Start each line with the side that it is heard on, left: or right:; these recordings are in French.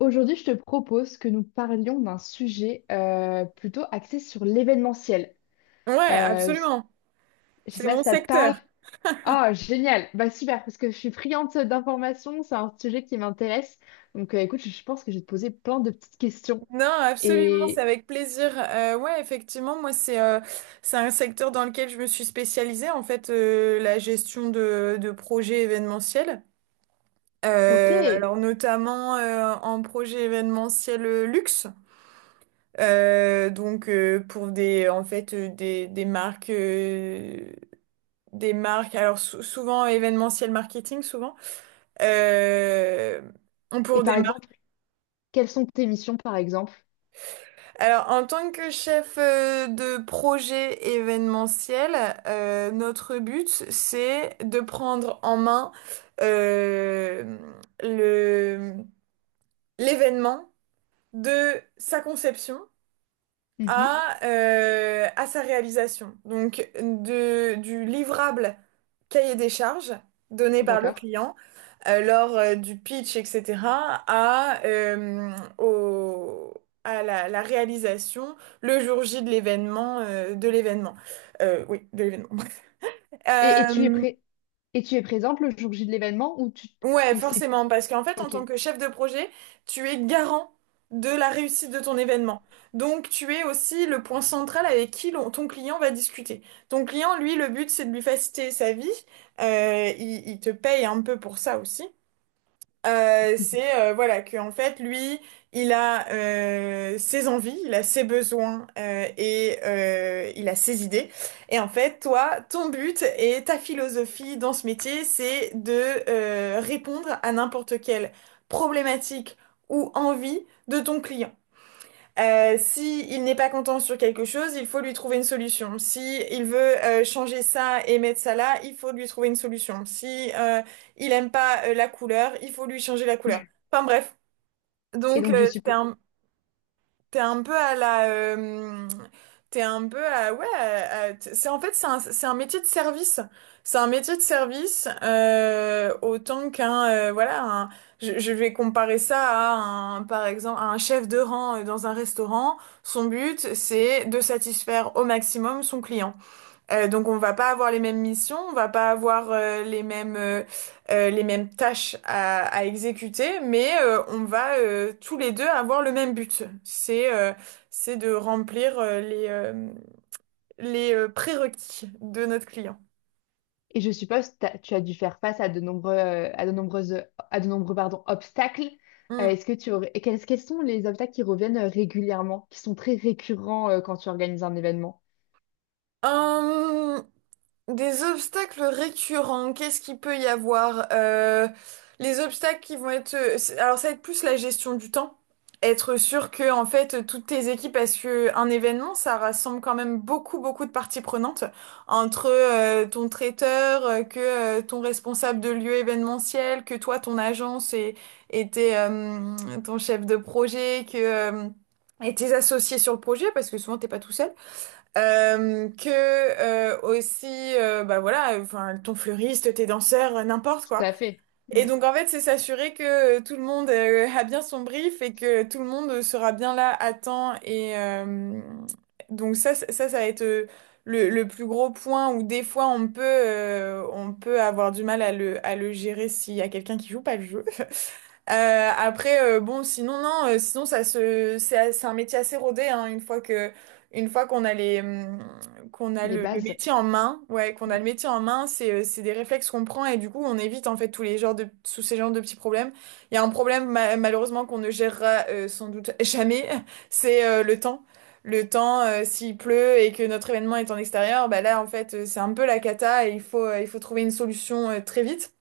left: Aujourd'hui, je te propose que nous parlions d'un sujet plutôt axé sur l'événementiel.
right: Ouais,
left: Euh,
right: absolument.
left: je sais
right: C'est
left: pas
right: mon
left: si ça te parle.
right: secteur.
left: Ah, génial! Bah super, parce que je suis friande d'informations, c'est un sujet qui m'intéresse. Donc, écoute, je pense que je vais te poser plein de petites questions.
right: Non, absolument, c'est
left: Et
right: avec plaisir. Ouais, effectivement, moi, c'est un secteur dans lequel je me suis spécialisée, en fait, la gestion de projets événementiels.
left: ok. Et
right: Alors, notamment en projet événementiel luxe. Donc, pour des, en fait, des marques, alors souvent événementiel marketing, souvent, euh, pour des.
left: par exemple, quelles sont tes missions, par exemple?
right: Alors, en tant que chef de projet événementiel, notre but, c'est de prendre en main euh, le, l'événement de sa conception
left: Mhm,
right: à sa réalisation. Donc, de, du livrable cahier des charges donné par le
left: d'accord.
right: client lors du pitch, etc., à, au- à la, la réalisation le jour J de l'événement, de l'événement. Oui, de l'événement.
left: Et tu es
right: Euh,
left: prêt? Et tu es présente le jour J de l'événement ou tu
right: Ouais,
left: ou c'est
right: forcément, parce qu'en fait, en
left: ok.
right: tant que chef de projet, tu es garant de la réussite de ton événement. Donc, tu es aussi le point central avec qui ton client va discuter. Ton client, lui, le but, c'est de lui faciliter sa vie. Il te paye un peu pour ça aussi. C'est voilà que en fait lui il a ses envies, il a ses besoins il a ses idées, et en fait toi ton but et ta philosophie dans ce métier c'est de répondre à n'importe quelle problématique ou envie de ton client. Si il n'est pas content sur quelque chose, il faut lui trouver une solution. Si il veut changer ça et mettre ça là, il faut lui trouver une solution. Si il aime pas la couleur, il faut lui changer la couleur. Enfin bref,
left: Et
right: donc
left: donc je
right: c'est
left: suppose.
right: un. T'es un peu à t'es un peu à, ouais, c'est en fait c'est un métier de service, c'est un métier de service autant qu'un, voilà, je vais comparer ça à un, par exemple, à un chef de rang dans un restaurant. Son but, c'est de satisfaire au maximum son client. Donc on va pas avoir les mêmes missions, on va pas avoir les mêmes tâches à exécuter, mais on va tous les deux avoir le même but. C'est de remplir les prérequis de notre client.
left: Et je suppose que tu as dû faire face à de nombreux, à de nombreuses, à de nombreux, pardon, obstacles.
right: Mm.
left: Est-ce que et quels sont les obstacles qui reviennent régulièrement, qui sont très récurrents, quand tu organises un événement?
right: Hum, Des obstacles récurrents, qu'est-ce qu'il peut y avoir? Les obstacles qui vont être... Alors ça va être plus la gestion du temps. Être sûr que en fait toutes tes équipes, parce que un événement, ça rassemble quand même beaucoup beaucoup de parties prenantes entre ton traiteur, que ton responsable de lieu événementiel, que toi ton agence, et tes, euh, ton chef de projet, que et tes associés sur le projet, parce que souvent t'es pas tout seul. Que Aussi bah voilà, enfin ton fleuriste, tes danseurs, n'importe
left: Tout
right: quoi.
left: à fait.
right: Et
left: Oui.
right: donc en fait c'est s'assurer que tout le monde a bien son brief et que tout le monde sera bien là à temps, donc ça va être le plus gros point où des fois on peut avoir du mal à le gérer s'il y a quelqu'un qui joue pas le jeu. Après, bon, sinon, non, sinon, ça se, c'est, a- c'est un métier assez rodé, hein, une fois que, une fois qu'on a qu'on a
left: Les
right: le
left: bases.
right: métier en main, ouais, qu'on a
left: Mm.
right: le métier en main, c'est des réflexes qu'on prend et du coup, on évite, en fait, tous ces genres de petits problèmes. Il y a un problème, malheureusement, qu'on ne gérera, sans doute jamais, c'est, le temps. Le temps, s'il pleut et que notre événement est en extérieur, bah là, en fait, c'est un peu la cata et il faut trouver une solution, très vite.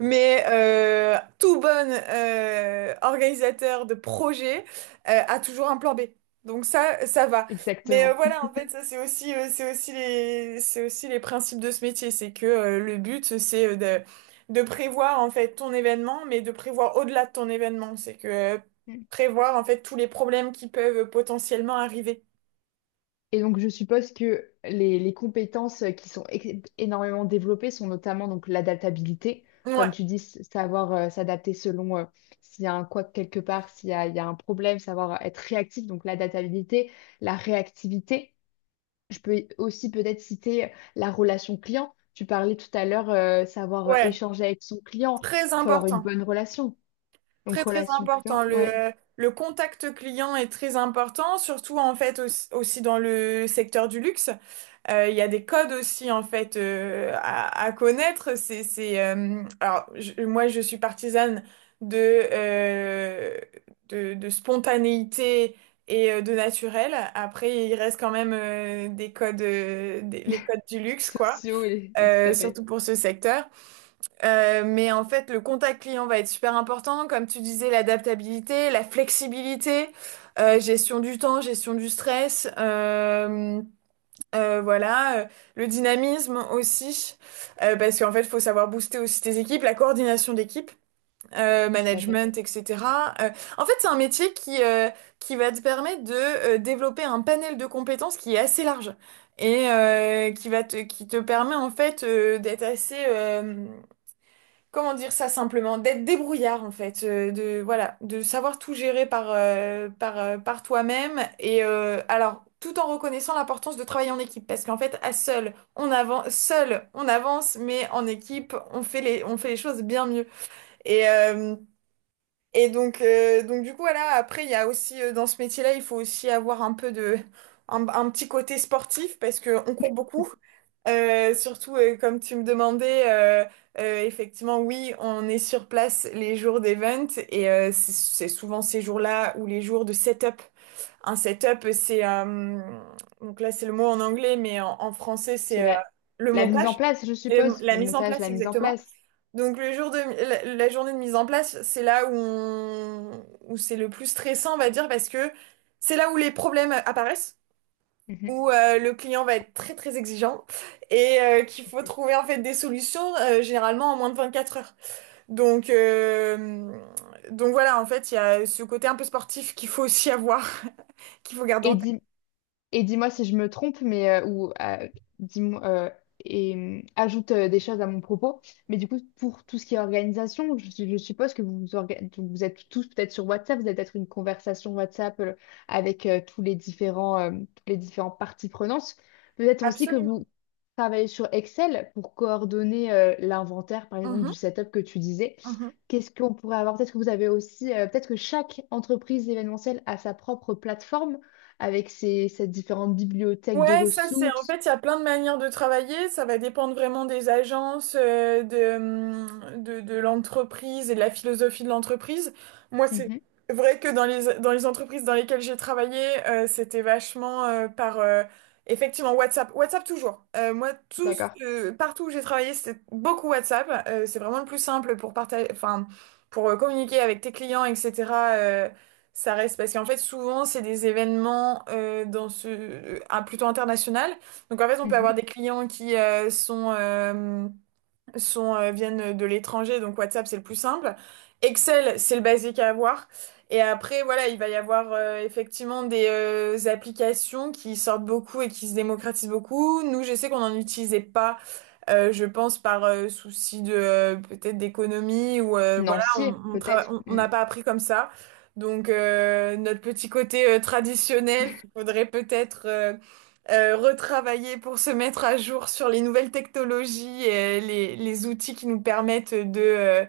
right: Mais tout bon organisateur de projet a toujours un plan B. Donc ça va. Mais
left: Exactement.
right: voilà, en fait, ça c'est aussi, c'est aussi les principes de ce métier. C'est que le but, c'est de prévoir en fait ton événement, mais de prévoir au-delà de ton événement. C'est que prévoir en fait tous les problèmes qui peuvent potentiellement arriver.
left: Et donc, je suppose que les compétences qui sont énormément développées sont notamment donc l'adaptabilité,
right: Ouais,
left: comme tu dis, savoir s'adapter selon s'il y a un quoi quelque part, il y a un problème, savoir être réactif, donc l'adaptabilité, la réactivité. Je peux aussi peut-être citer la relation client. Tu parlais tout à l'heure, savoir
right: ouais,
left: échanger avec son client,
right: très
left: faut avoir une
right: important.
left: bonne relation. Donc,
right: Très très
left: relation
right: important.
left: client, ouais,
right: Le contact client est très important, surtout en fait aussi, aussi dans le secteur du luxe. Il y a des codes aussi en fait à connaître. Alors moi je suis partisane de, euh, de spontanéité de naturel. Après il reste quand même des codes, les codes du luxe quoi,
left: sociaux et tout à
right: surtout
left: fait,
right: pour ce secteur. Mais en fait, le contact client va être super important, comme tu disais, l'adaptabilité, la flexibilité, gestion du temps, gestion du stress, voilà, le dynamisme aussi, parce qu'en fait, il faut savoir booster aussi tes équipes, la coordination d'équipe,
left: tout à fait.
right: management, etc. Euh, En fait, c'est un métier qui va te permettre de développer un panel de compétences qui est assez large, qui va te, qui te permet en fait d'être assez comment dire ça simplement, d'être débrouillard en fait, de voilà, de savoir tout gérer par toi-même, alors tout en reconnaissant l'importance de travailler en équipe, parce qu'en fait à seul on avance, mais en équipe on fait les choses bien mieux, et euh, donc du coup, voilà, après, il y a aussi, dans ce métier-là, il faut aussi avoir un peu de, un petit côté sportif parce que on court beaucoup. Surtout, comme tu me demandais, effectivement, oui, on est sur place les jours d'event, c'est souvent ces jours-là ou les jours de setup. Un setup, donc là, c'est le mot en anglais, mais en français, c'est
left: C'est la,
right: le
left: la mise en
right: montage,
left: place, je
right: et
left: suppose,
right: la
left: le
right: mise en
left: montage,
right: place,
left: la mise en
right: exactement.
left: place.
right: Donc le jour de la journée de mise en place, c'est là où où c'est le plus stressant, on va dire, parce que c'est là où les problèmes apparaissent,
left: Mhm.
right: où le client va être très très exigeant, qu'il faut trouver en fait des solutions généralement en moins de 24 heures. Donc euh, donc voilà, en fait, il y a ce côté un peu sportif qu'il faut aussi avoir, qu'il faut garder
left: Et
right: en tête.
left: dis, Et dis-moi si je me trompe, mais ou dis-moi et ajoute des choses à mon propos. Mais du coup, pour tout ce qui est organisation, je suppose que vous vous, vous êtes tous peut-être sur WhatsApp, vous avez peut-être une conversation WhatsApp avec tous les différents toutes les différentes parties prenantes. Peut-être aussi que
right: Absolument.
left: vous travaillez sur Excel pour coordonner l'inventaire, par exemple, du
right: Mhm,
left: setup que tu disais.
right: mhm.
left: Qu'est-ce qu'on pourrait avoir? Peut-être que vous avez aussi, peut-être que chaque entreprise événementielle a sa propre plateforme avec ces différentes bibliothèques de
right: Ouais, ça c'est en
left: ressources,
right: fait il y a plein de manières de travailler, ça va dépendre vraiment des agences, de l'entreprise et de la philosophie de l'entreprise. Moi c'est
left: mhm,
right: vrai que dans dans les entreprises dans lesquelles j'ai travaillé, c'était vachement par effectivement WhatsApp. WhatsApp toujours. Moi tous
left: d'accord,
right: partout où j'ai travaillé, c'était beaucoup WhatsApp. C'est vraiment le plus simple pour partager, enfin pour communiquer avec tes clients, etc. Ça reste parce qu'en fait souvent c'est des événements plutôt international. Donc en fait on peut avoir
left: mhm.
right: des clients qui sont sont viennent de l'étranger, donc WhatsApp c'est le plus simple. Excel c'est le basique à avoir. Et après voilà il va y avoir effectivement des applications qui sortent beaucoup et qui se démocratisent beaucoup. Nous je sais qu'on n'en utilisait pas, je pense par souci de peut-être d'économie, ou voilà, on
left: Financiers
right: on
left: peut-être,
right: on
left: mm,
right: n'a pas appris comme ça. Donc notre petit côté traditionnel qu'il faudrait peut-être retravailler pour se mettre à jour sur les nouvelles technologies et les outils qui nous permettent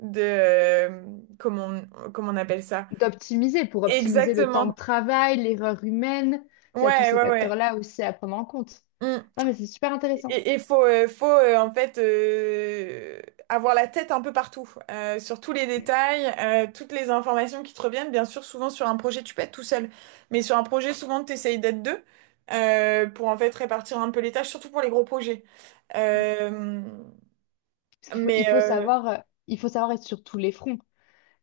right: de comment on, comment on appelle ça?
left: d'optimiser pour optimiser le temps de
right: Exactement.
left: travail, l'erreur humaine. Il y a tous
right: Ouais,
left: ces
right: ouais, ouais.
left: facteurs-là aussi à prendre en compte.
right: Mm.
left: Non, mais c'est super intéressant.
right: Et il faut, en fait avoir la tête un peu partout, sur tous les
left: Mm.
right: détails, toutes les informations qui te reviennent. Bien sûr, souvent sur un projet, tu peux être tout seul, mais sur un projet, souvent, tu essayes d'être deux pour en fait répartir un peu les tâches, surtout pour les gros projets.
left: Mhm.
right: Euh,
left: Parce qu'il faut,
right: mais
left: il faut
right: euh,
left: savoir, euh, il faut savoir être sur tous les fronts.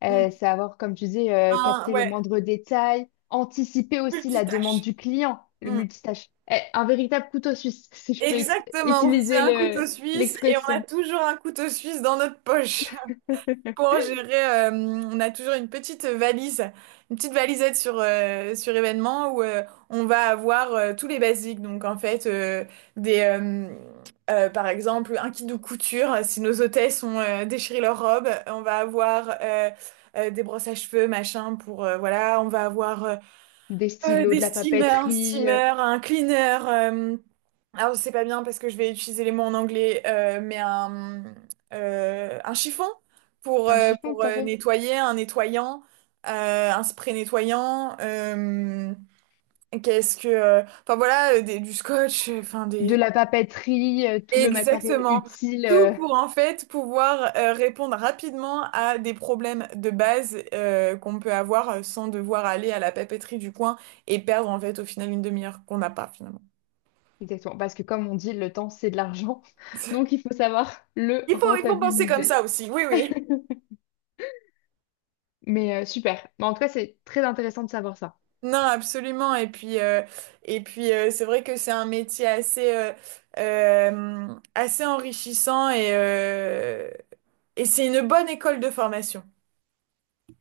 right: mm,
left: Savoir, comme tu dis, capter le
right: ouais,
left: moindre détail, anticiper aussi la demande
right: multitâche.
left: du client, le
right: Mm.
left: multitâche. Eh, un véritable couteau suisse, si je peux
right: Exactement, c'est
left: utiliser
right: un couteau suisse et on a
left: l'expression.
right: toujours un couteau suisse dans notre poche, pour gérer, on a toujours une petite valise, une petite valisette sur, sur événement où on va avoir tous les basiques. Donc en fait, des, euh, par exemple, un kit de couture, si nos hôtesses ont déchiré leur robe, on va avoir des brosses à cheveux, machin, pour, voilà, on va avoir
left: Des stylos,
right: des
left: de la
right: steamers, un
left: papeterie,
right: steamer, un cleaner. Alors, c'est pas bien parce que je vais utiliser les mots en anglais, un chiffon
left: un chiffon
right: pour
left: tout à fait.
right: nettoyer, un nettoyant, un spray nettoyant. Qu'est-ce que. Enfin, voilà, du scotch, enfin,
left: De
right: des.
left: la papeterie, tout le matériel
right: Exactement.
left: utile.
right: Tout pour en fait pouvoir répondre rapidement à des problèmes de base qu'on peut avoir sans devoir aller à la papeterie du coin et perdre en fait au final une demi-heure qu'on n'a pas finalement.
left: Exactement, parce que comme on dit, le temps, c'est de l'argent. Donc, il faut savoir le
right: Il faut penser comme
left: rentabiliser.
right: ça aussi, oui, oui.
left: Mais super. Mais en tout cas, c'est très intéressant de savoir ça.
right: Non, absolument. Et puis, c'est vrai que c'est un métier assez, euh, assez enrichissant, et c'est une bonne école de formation.